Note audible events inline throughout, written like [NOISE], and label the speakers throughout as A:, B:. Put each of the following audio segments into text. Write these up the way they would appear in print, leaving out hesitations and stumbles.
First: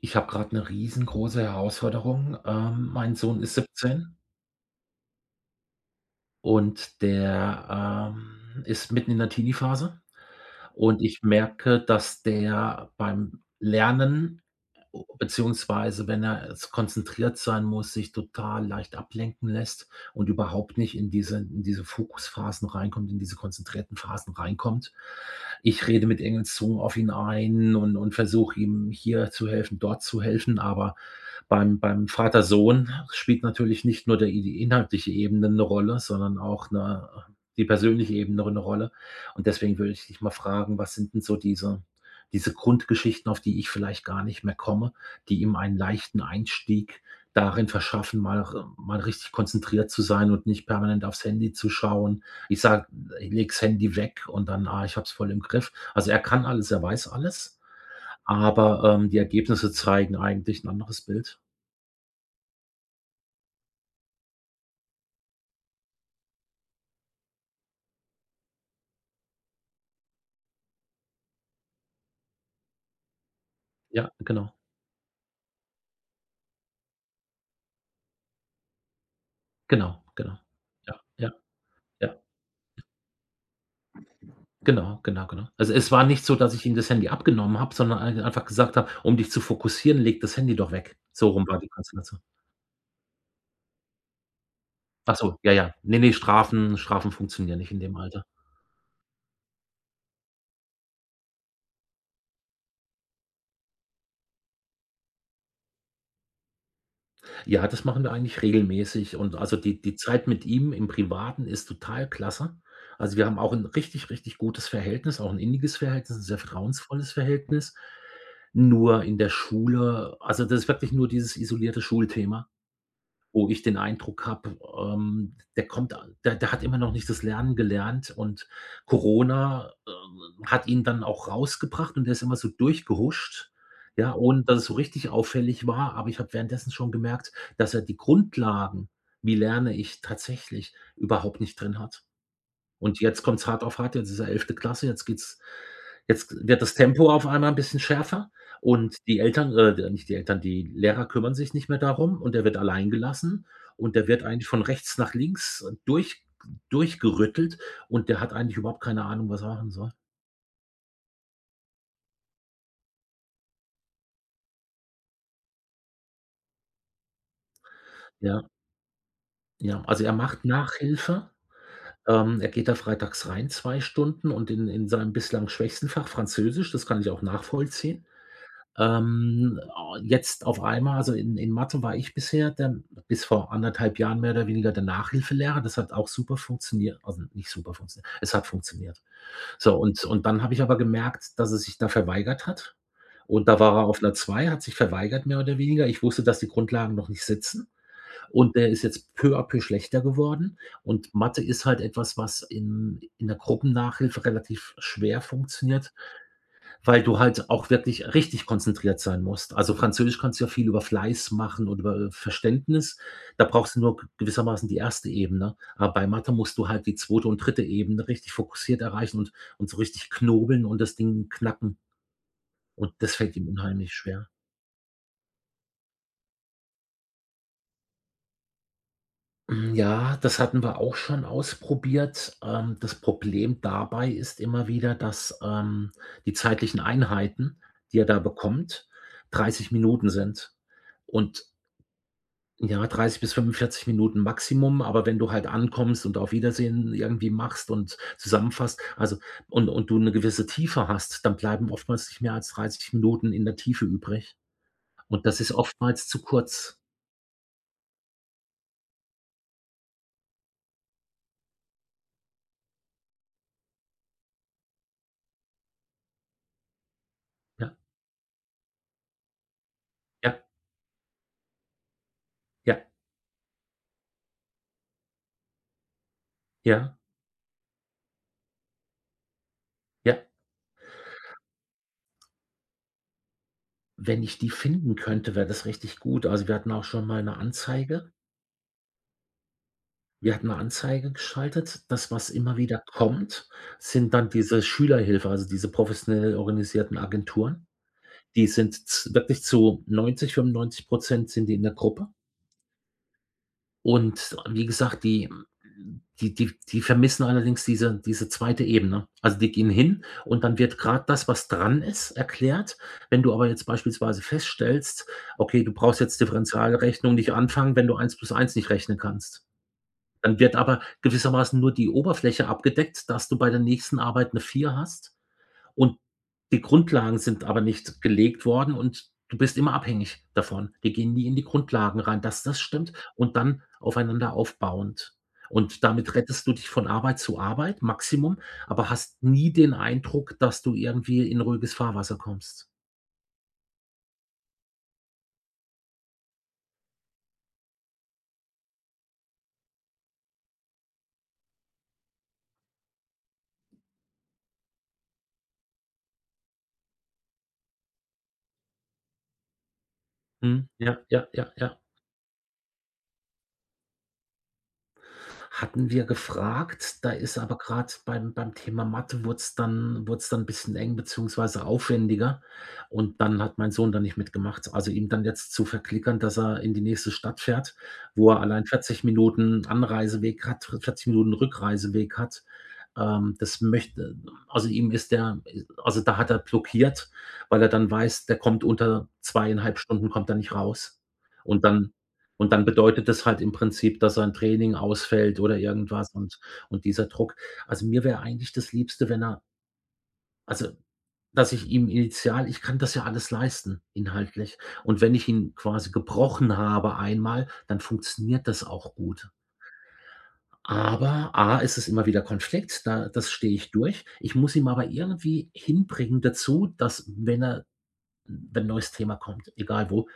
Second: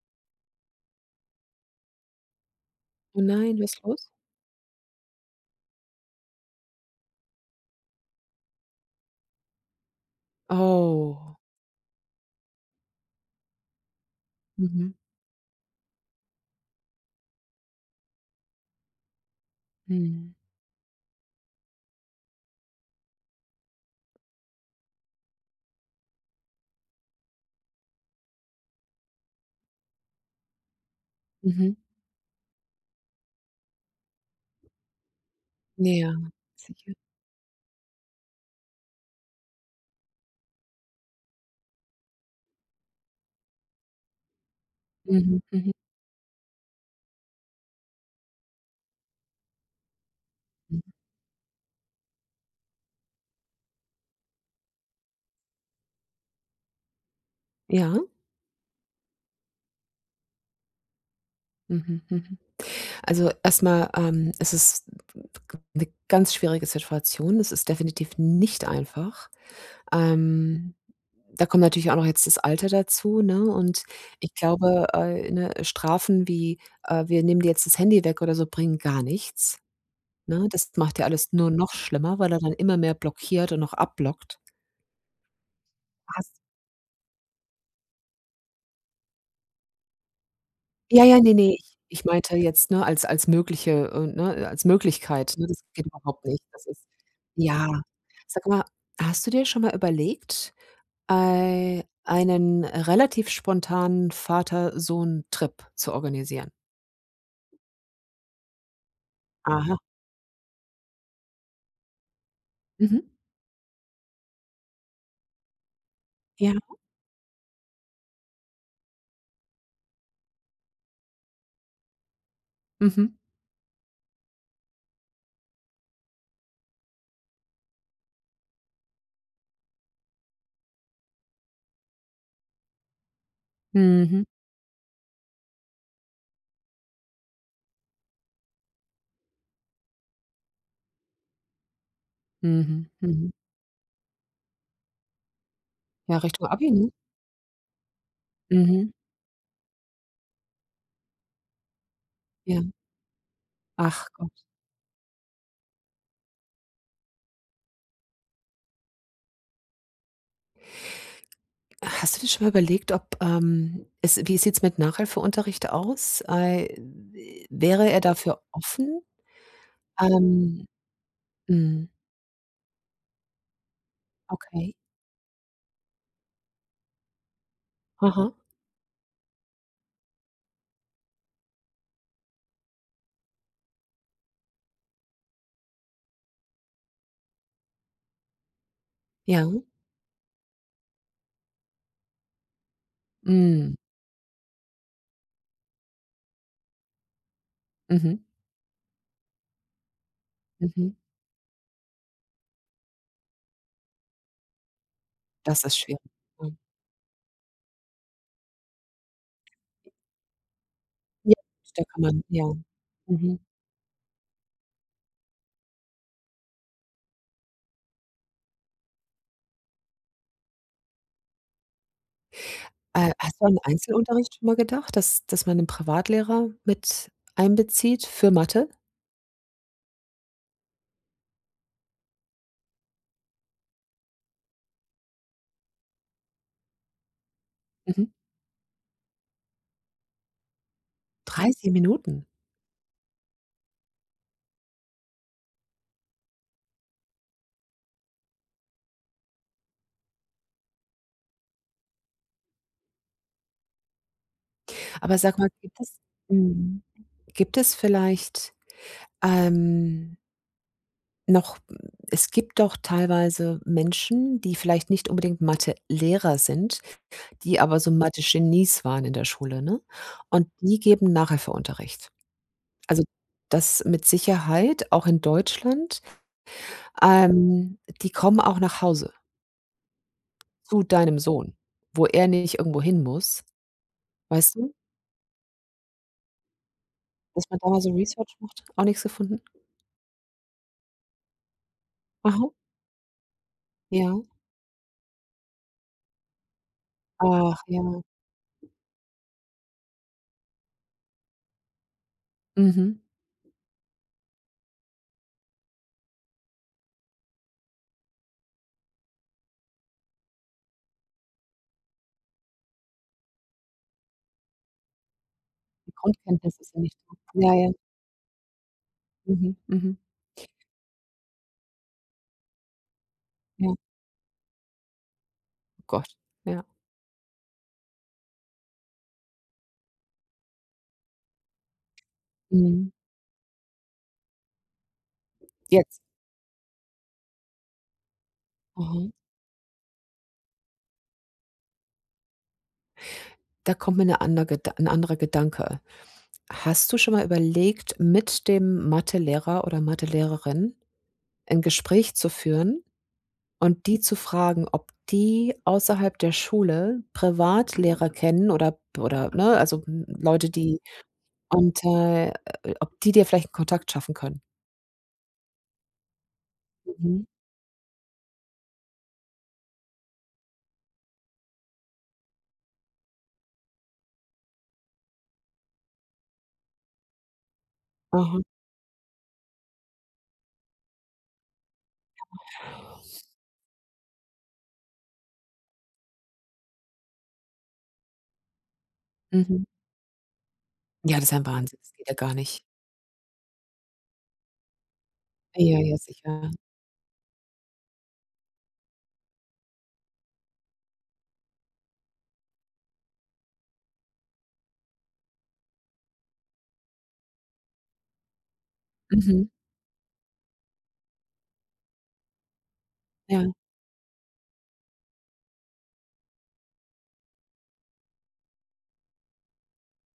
A: Ich habe gerade 'ne riesengroße Herausforderung. Mein
B: Oh
A: Sohn ist
B: nein, was ist los?
A: 17 und der, ist mitten in der Teenie-Phase. Und ich
B: Oh.
A: merke, dass der beim Lernen,
B: Mhm.
A: beziehungsweise wenn er s konzentriert sein muss, sich total leicht ablenken lässt und
B: Mhm.
A: überhaupt nicht in diese Fokusphasen reinkommt, in diese konzentrierten Phasen reinkommt. Ich rede mit Engelszungen auf ihn ein und versuche ihm hier zu helfen, dort zu helfen, aber
B: Mhm.
A: beim Vater-Sohn spielt natürlich nicht nur der die inhaltliche Ebene eine Rolle,
B: Ja,
A: sondern auch,
B: sicher.
A: ne, die persönliche Ebene eine Rolle. Und deswegen würde ich dich mal fragen, was sind denn so diese Grundgeschichten, auf die ich vielleicht gar nicht mehr komme,
B: Mhm,
A: die ihm
B: mhm,
A: einen leichten Einstieg darin verschaffen, mal richtig konzentriert zu sein und nicht
B: mhm.
A: permanent aufs Handy zu schauen. Ich sage: „Leg das Handy weg" und dann: „Ah, ich habe es voll im Griff." Also, er kann alles, er weiß alles,
B: Ja.
A: aber, die Ergebnisse zeigen eigentlich ein anderes Bild.
B: Mhm, mhm. Also, erstmal, es ist eine ganz schwierige Situation. Es ist definitiv nicht einfach. Ähm, Da kommt natürlich auch noch jetzt das Alter dazu, ne? Und
A: Ja,
B: ich
A: genau,
B: glaube, ne, Strafen wie, „Wir nehmen dir jetzt das Handy weg“ oder so, bringen gar nichts,
A: genau, genau.
B: ne? Das
A: Ja,
B: macht ja alles
A: ja,
B: nur noch schlimmer,
A: ja.
B: weil er dann immer mehr blockiert und noch abblockt.
A: Genau, genau, genau. Also, es war nicht so,
B: Hast
A: dass ich ihm das Handy abgenommen habe, sondern einfach gesagt habe: „Um dich zu fokussieren, leg das Handy doch weg."
B: Ja, ja,
A: So
B: ne,
A: rum
B: ne,
A: war
B: ich
A: die
B: ich
A: Konstellation.
B: meinte jetzt, ne, als mögliche ne, als
A: Ach
B: Möglichkeit,
A: so,
B: ne?
A: ja,
B: Das
A: ja.
B: geht
A: Ne, ne,
B: überhaupt nicht. Das
A: Strafen
B: ist
A: Strafen funktionieren nicht
B: ja.
A: in dem Alter.
B: Sag mal, hast du dir schon mal überlegt, ei einen relativ spontanen Vater-Sohn-Trip zu organisieren?
A: Ja, das machen wir eigentlich regelmäßig, und also,
B: Aha.
A: die Zeit mit ihm im Privaten ist total klasse.
B: Mhm.
A: Also, wir haben auch 'n richtig, richtig gutes Verhältnis, auch 'n inniges Verhältnis, 'n sehr
B: Ja.
A: vertrauensvolles Verhältnis. Nur in der Schule also, das ist wirklich nur dieses isolierte Schulthema,
B: Mhm.
A: wo ich den Eindruck habe, der hat immer noch nicht das Lernen gelernt, und Corona, hat ihn dann auch rausgebracht und der ist immer so durchgehuscht, ja,
B: Mhm.
A: ohne dass es so richtig auffällig war. Aber ich habe währenddessen schon gemerkt, dass er die Grundlagen, wie lerne ich tatsächlich, überhaupt nicht drin hat.
B: Mhm.
A: Und jetzt
B: Mhm.
A: kommt's hart auf hart, jetzt ist ja 11. Klasse,
B: Ja,
A: jetzt
B: Richtung
A: wird
B: Abi,
A: das
B: ne?
A: Tempo auf einmal 'n bisschen schärfer,
B: Mhm.
A: und die Eltern, nicht die Eltern, die Lehrer kümmern sich nicht mehr darum und er wird
B: Ja.
A: allein gelassen, und der
B: Ach
A: wird
B: Gott.
A: eigentlich von rechts nach links durchgerüttelt, und der hat eigentlich überhaupt keine Ahnung, was er machen soll.
B: Hast du dir schon mal überlegt, ob, es wie sieht's mit Nachhilfeunterricht aus? Wäre er dafür
A: Ja,
B: offen?
A: ja. Also, er macht
B: Ähm,
A: Nachhilfe.
B: mhm,
A: Er geht da freitags rein 2 Stunden und in
B: okay.
A: in seinem bislang schwächsten Fach Französisch, das kann ich auch nachvollziehen.
B: Aha.
A: Ähm, Jetzt auf einmal, also in Mathe war ich bisher der, bis vor anderthalb Jahren, mehr oder weniger der Nachhilfelehrer. Das hat auch super funktioniert, also nicht super funktioniert, es hat funktioniert.
B: Ja.
A: So, und dann habe ich aber gemerkt, dass er sich da verweigert hat. Und da
B: Mhm.
A: war er auf einer 2, hat sich verweigert mehr oder weniger. Ich wusste, dass die Grundlagen noch nicht sitzen,
B: Mhm.
A: und der ist jetzt peu à peu schlechter geworden.
B: Mhm.
A: Und Mathe ist halt etwas, was in der Gruppennachhilfe relativ schwer
B: Das ist
A: funktioniert.
B: schwierig. Mhm.
A: Weil du halt auch wirklich richtig konzentriert sein musst. Also, Französisch kannst du ja viel über Fleiß
B: Ja,
A: machen und
B: da kann
A: über
B: man ja.
A: Verständnis.
B: Mhm.
A: Da brauchst du nur g gewissermaßen die erste Ebene. Aber bei Mathe musst du halt die zweite und dritte Ebene richtig fokussiert erreichen und so richtig knobeln und das Ding knacken. Und das
B: Hast
A: fällt
B: du
A: ihm
B: an
A: unheimlich schwer.
B: Einzelunterricht schon mal gedacht, dass man 'nen Privatlehrer mit einbezieht für Mathe?
A: Hm, ja, das hatten wir auch schon ausprobiert. Das Problem dabei ist immer wieder, dass, die zeitlichen Einheiten, die er
B: Mhm.
A: da bekommt, 30 Minuten sind. Und
B: 30 Minuten.
A: ja, 30 bis 45 Minuten Maximum, aber wenn du halt ankommst und auf Wiedersehen irgendwie machst und zusammenfasst, also und du eine gewisse Tiefe hast, dann bleiben oftmals nicht mehr als 30 Minuten in der Tiefe übrig.
B: Aber
A: Und
B: sag
A: das
B: mal,
A: ist
B: gibt es
A: oftmals zu kurz.
B: mhm, gibt es vielleicht, ähm, noch es gibt doch teilweise Menschen, die vielleicht nicht unbedingt Mathelehrer sind, die
A: Ja,
B: aber so Mathe-Genies waren in der Schule, ne?
A: ja,
B: Und die geben Nachhilfeunterricht.
A: ja,
B: Also, das mit Sicherheit, auch in Deutschland.
A: ja,
B: Die kommen auch nach Hause
A: ja.
B: zu deinem Sohn, wo er nicht irgendwo hin muss,
A: Wenn ich die
B: weißt du?
A: finden könnte, wäre das richtig gut. Also, wir hatten auch schon mal eine
B: Dass man da mal so
A: Anzeige,
B: Research macht. Auch nichts gefunden?
A: wir hatten eine Anzeige geschaltet. Das, was
B: Aha,
A: immer wieder kommt, sind
B: ja.
A: dann diese Schülerhilfe, also diese professionell organisierten
B: Ach
A: Agenturen.
B: ja,
A: Die sind z wirklich zu 90, 95 sind die in der Gruppe.
B: mhm.
A: Und wie gesagt, die vermissen allerdings diese 2. Ebene. Also, die gehen hin und dann wird gerade das, was dran ist, erklärt. Wenn du aber jetzt beispielsweise feststellst: „Okay, du
B: Die
A: brauchst jetzt
B: Grundkenntnisse sind nicht
A: Differentialrechnung nicht
B: da. Ja, ja.
A: anfangen, wenn du eins plus eins nicht rechnen kannst."
B: Mhm, mhm.
A: Dann wird aber gewissermaßen nur die Oberfläche abgedeckt, dass du bei der
B: Ja, oh
A: nächsten Arbeit eine vier hast. Und
B: Gott,
A: die
B: ja.
A: Grundlagen sind aber nicht gelegt worden und du bist immer abhängig davon. Die gehen nie in die Grundlagen rein, dass das
B: Mhm.
A: stimmt und dann aufeinander aufbauend. Und
B: Jetzt.
A: damit rettest du dich von Arbeit zu Arbeit, Maximum, aber
B: Aha.
A: hast nie den Eindruck, dass du irgendwie in ruhiges Fahrwasser kommst.
B: Da kommt mir 'ne ander Ged 'n anderer Gedanke. Hast du schon mal überlegt, mit dem Mathelehrer oder Mathelehrerin ein Gespräch zu führen und die zu fragen, ob die außerhalb der Schule Privatlehrer kennen oder, ne, also, hm, Leute,
A: Mhm.
B: die
A: Ja, ja, ja, ja.
B: und, ob die dir vielleicht 'n Kontakt schaffen können?
A: Hatten wir gefragt. Da
B: Mhm.
A: ist aber gerade beim Thema Mathe wurd's dann 'n bisschen eng beziehungsweise aufwendiger. Und dann hat mein Sohn dann nicht mitgemacht. Also, ihm dann jetzt zu verklickern, dass er in die nächste Stadt fährt, wo
B: Aha.
A: er allein 40 Minuten Anreiseweg hat, 40 Minuten Rückreiseweg hat, das möchte also, ihm ist der also, da hat er blockiert, weil er dann weiß, der kommt unter
B: Mhm.
A: zweieinhalb Stunden kommt er nicht raus.
B: Ja, das ist ein
A: Und
B: Wahnsinn. Das
A: dann
B: geht ja gar nicht.
A: bedeutet das halt im Prinzip, dass sein Training ausfällt oder
B: Ja, ja,
A: irgendwas,
B: sicher.
A: und dieser Druck. Also, mir wäre eigentlich das Liebste, wenn er, also, dass ich ihm initial, ich kann das ja alles leisten inhaltlich. Und wenn ich ihn quasi gebrochen habe einmal, dann funktioniert das auch gut.
B: Mhm.
A: Aber A, ist es immer wieder Konflikt, da das
B: Ja,
A: stehe ich durch. Ich muss ihm aber irgendwie hinbringen dazu, dass, wenn 'n neues Thema kommt, egal wo,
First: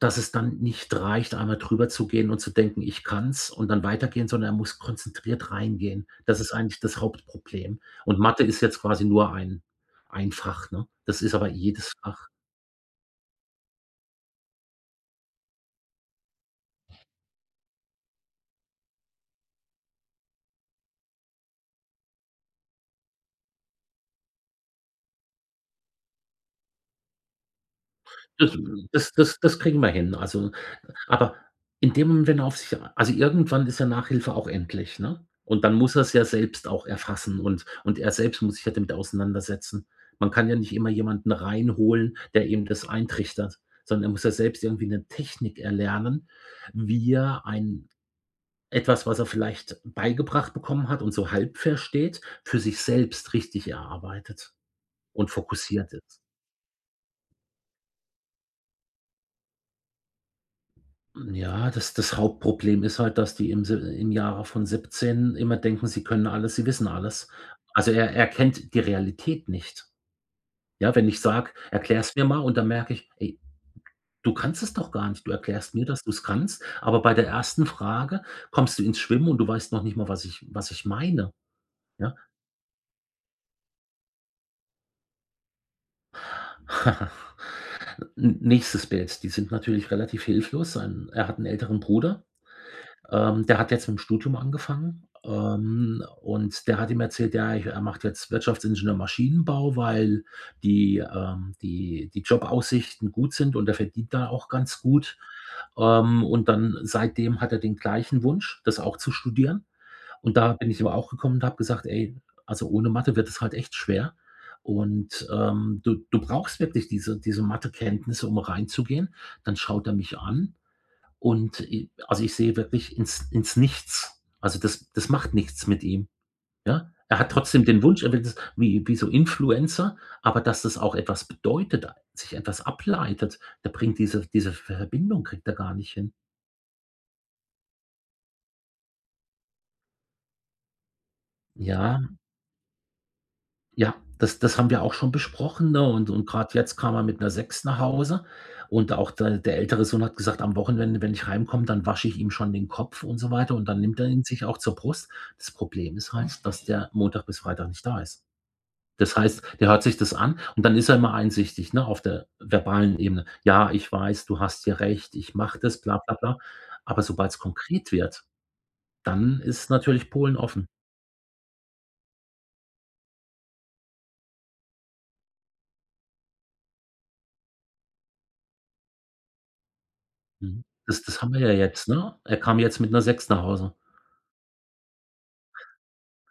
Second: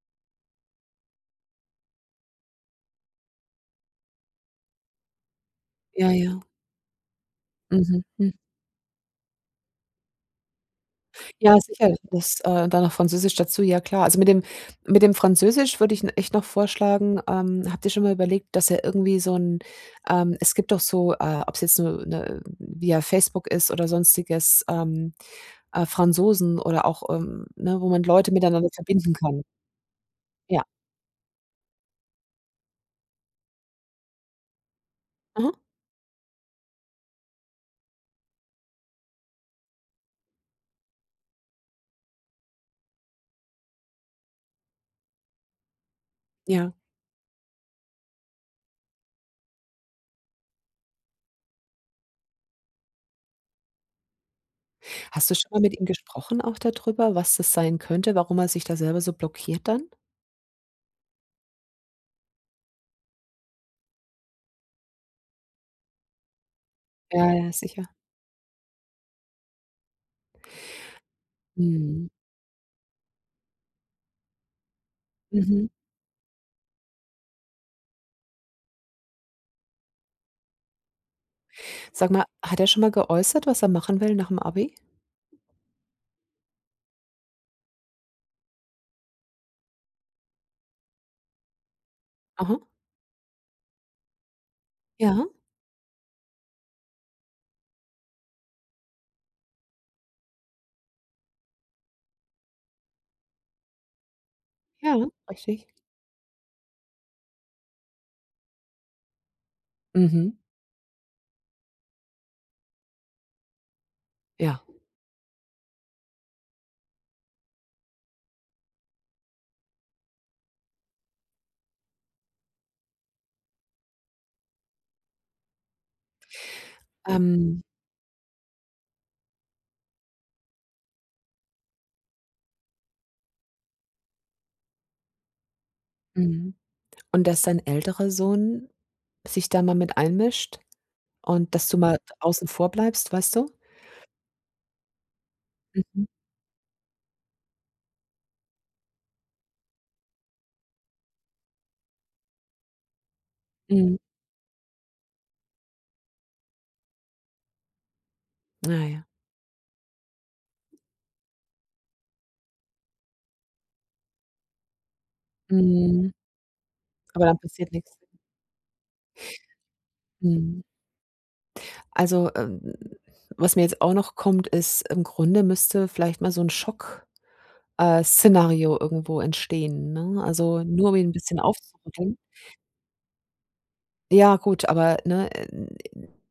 A: dass es dann nicht reicht, einmal drüber zu gehen und zu denken: „Ich kann's" und dann weitergehen, sondern er muss konzentriert reingehen.
B: ja, ja.
A: Das ist eigentlich das Hauptproblem.
B: Mhm,
A: Und
B: mhm.
A: Mathe ist jetzt quasi nur ein Fach, ne? Das ist aber
B: Ja,
A: jedes
B: sicher,
A: Fach.
B: das, dann noch Französisch dazu, ja klar. Also, mit dem Französisch würde ich n echt noch vorschlagen habt ihr schon mal überlegt, dass ihr irgendwie so ein es gibt doch so, ob es jetzt nur 'ne via Facebook ist oder Sonstiges, Franzosen oder auch, ne, wo man Leute
A: Das
B: miteinander verbinden
A: das das
B: kann.
A: das kriegen wir hin. Also,
B: Ja,
A: aber in dem Moment, wenn er auf sich, also irgendwann ist ja Nachhilfe auch endlich, ne?
B: mhm,
A: Und dann muss er's ja selbst auch erfassen, und er selbst muss sich ja damit auseinandersetzen. Man kann ja nicht immer jemanden reinholen, der ihm das eintrichtert, sondern er muss ja selbst irgendwie eine Technik erlernen,
B: ja.
A: wie er ein etwas, was er vielleicht beigebracht bekommen hat und so halb versteht, für sich selbst richtig erarbeitet
B: Hast
A: und
B: du schon mal mit ihm
A: fokussiert ist.
B: gesprochen auch darüber, was das sein könnte, warum er sich da selber so blockiert dann?
A: Ja, das Hauptproblem ist halt, dass die im Jahre von 17 immer denken, sie können alles, sie wissen alles.
B: Ja, ja, sicher.
A: Also, er kennt die Realität nicht. Ja, wenn ich sage: „Erklär
B: Mhm,
A: es mir mal", und dann merke ich: „Ey, du kannst es doch gar nicht. Du
B: mhm.
A: erklärst mir, dass du es kannst, aber bei der ersten Frage kommst du ins Schwimmen und du weißt noch nicht mal, was ich meine",
B: Sag
A: ja?
B: mal, hat er schon mal geäußert, was er machen will nach dem Abi?
A: [LAUGHS] N nächstes Bild, die sind natürlich relativ hilflos. Sein er hat einen älteren Bruder.
B: Aha.
A: Der hat jetzt mit dem Studium angefangen,
B: Ja,
A: und der hat ihm erzählt, ja, er macht jetzt Wirtschaftsingenieur Maschinenbau, weil die Jobaussichten gut sind und er verdient da auch ganz
B: ja,
A: gut.
B: richtig.
A: Und dann seitdem hat er den gleichen Wunsch, das auch zu studieren.
B: Mhm.
A: Und da bin ich ihm auch gekommen und habe gesagt: „Ey, also ohne Mathe wird es halt echt schwer,
B: Ja.
A: und, du brauchst wirklich diese Mathekenntnisse, um reinzugehen." Dann schaut er mich an und i also, ich sehe wirklich ins Nichts. Also, das macht nichts mit ihm, ja? Er hat
B: Ähm,
A: trotzdem den Wunsch, er will das wie so Influencer, aber dass das auch etwas bedeutet, sich etwas ableitet, da bringt diese Verbindung kriegt er gar nicht hin.
B: Mhm. und dass dein älterer Sohn sich da mal mit einmischt und dass du mal
A: Ja.
B: außen vor bleibst, weißt du?
A: Ja, das haben wir auch schon besprochen, ne?
B: Mhm.
A: Und gerade jetzt kam er mit einer 6 nach Hause, und auch der ältere Sohn hat gesagt: „Am Wochenende, wenn ich heimkomme, dann wasche ich ihm schon den Kopf" und so weiter, und dann
B: Mhm.
A: nimmt er ihn sich auch zur Brust. Das Problem ist halt, dass der Montag bis Freitag nicht da ist.
B: Na ja.
A: Das heißt, der hört sich das an und dann ist er immer einsichtig, ne, auf der verbalen Ebene. „Ja, ich weiß, du hast hier recht, ich mache das, bla
B: Mhm.
A: bla bla." Aber
B: Aber
A: sobald es
B: dann passiert
A: konkret
B: nichts.
A: wird, dann ist natürlich Polen
B: Mhm.
A: offen.
B: Also, was mir jetzt auch noch kommt, ist, im Grunde müsste vielleicht mal so ein Schock Szenario irgendwo entstehen, ne? Also,
A: Mhm.
B: nur um
A: Das
B: ihn 'n
A: das haben
B: bisschen
A: wir ja jetzt, ne?
B: aufzurütteln.
A: Er kam jetzt mit einer 6 nach Hause.
B: Ja, gut, aber, ne,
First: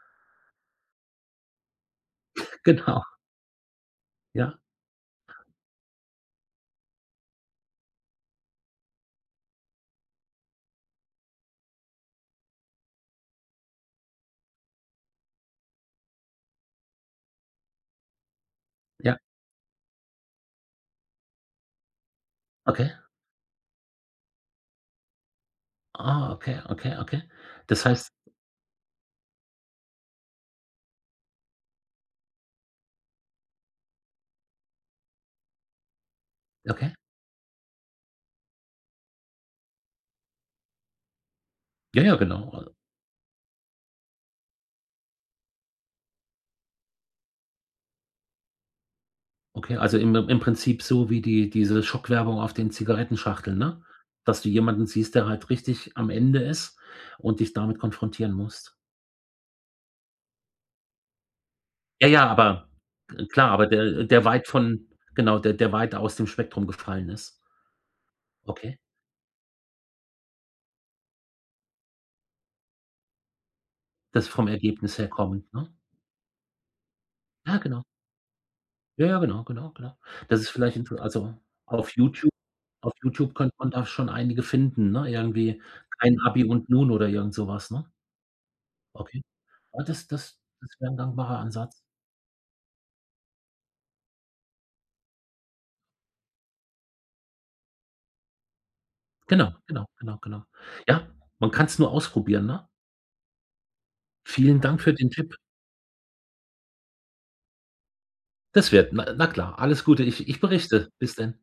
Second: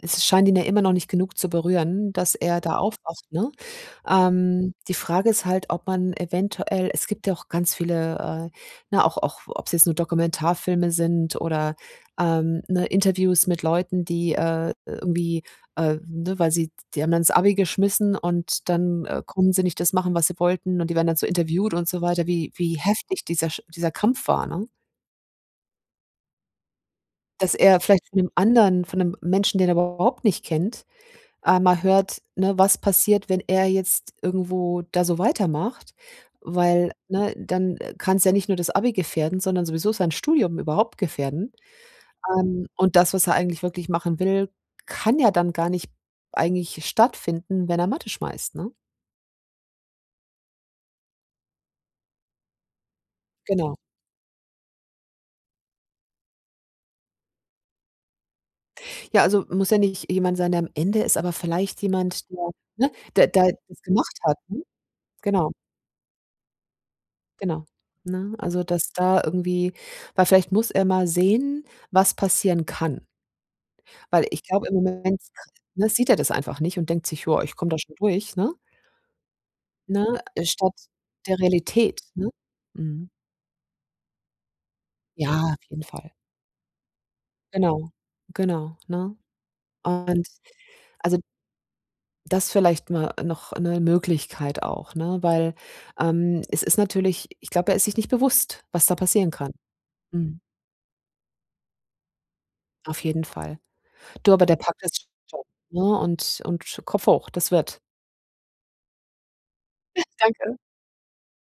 B: es scheint ihn ja immer noch nicht genug zu berühren, dass er da
A: Genau,
B: aufwacht, ne?
A: ja,
B: Die Frage ist halt, ob man eventuell es gibt ja auch ganz viele, ne, auch ob es jetzt nur Dokumentarfilme sind oder, ne, Interviews mit Leuten, die, irgendwie, ne, weil sie die haben dann das Abi geschmissen und dann,
A: ja,
B: konnten sie nicht das machen, was sie wollten und die werden dann so interviewt und so weiter, wie wie
A: okay.
B: heftig dieser Kampf war, ne?
A: Ah, okay, okay, okay.
B: Dass er
A: Das
B: vielleicht
A: heißt
B: von 'nem Menschen, den er überhaupt nicht kennt, einmal hört, ne, was passiert, wenn er jetzt irgendwo da so weitermacht,
A: okay.
B: weil, ne, dann kann's ja nicht nur das Abi gefährden, sondern sowieso sein Studium überhaupt gefährden.
A: Ja, ja, genau. Al
B: Und das, was er eigentlich wirklich machen will, kann ja dann gar nicht eigentlich stattfinden, wenn er Mathe schmeißt, ne?
A: okay, also im Prinzip so wie diese Schockwerbung auf den Zigarettenschachteln,
B: Genau.
A: ne? Dass du jemanden siehst, der halt richtig am Ende ist und dich damit konfrontieren musst.
B: Ja, also, muss ja nicht jemand sein, der am Ende ist, aber vielleicht
A: Ja, ja,
B: jemand, der,
A: aber
B: ne, der
A: klar,
B: der
A: aber
B: das
A: der
B: gemacht
A: der
B: hat,
A: weit
B: ne?
A: von genau,
B: Genau.
A: der der weit aus dem Spektrum gefallen ist.
B: Genau, ne? Also,
A: Okay.
B: dass da irgendwie weil vielleicht muss er mal sehen, was passieren kann. Weil
A: Das
B: ich
A: vom
B: glaube, im
A: Ergebnis her
B: Moment,
A: kommend, ne?
B: ne, sieht er das einfach nicht und denkt sich: „Ja, ich
A: Ja,
B: komme da
A: genau.
B: schon durch“, ne?
A: Ja, ja, genau, genau, genau.
B: Ne?
A: Das ist
B: Statt
A: vielleicht inter also
B: der
A: auf
B: Realität, ne?
A: YouTube Auf
B: Mhm.
A: YouTube könnte man da schon einige finden, ne?
B: Ja,
A: Irgendwie
B: auf jeden Fall.
A: „Kein Abi und nun" oder irgend so was, ne?
B: Genau, genau, ne?
A: Okay. Ja, das
B: Und
A: das das wäre 'n
B: also,
A: gangbarer Ansatz.
B: das vielleicht mal noch eine Möglichkeit auch, ne? Weil, es ist natürlich ich glaube, er ist sich nicht bewusst, was da passieren kann.
A: Genau, genau, genau,
B: Mhm,
A: genau. Ja, man kann's nur ausprobieren, ne?
B: auf jeden Fall. Du, aber der
A: Vielen
B: packt
A: Dank
B: das
A: für den Tipp.
B: schon, ne? Und Kopf hoch, das wird.
A: Das wird, na na klar, alles Gute. Ich
B: Danke.
A: berichte. Bis denn.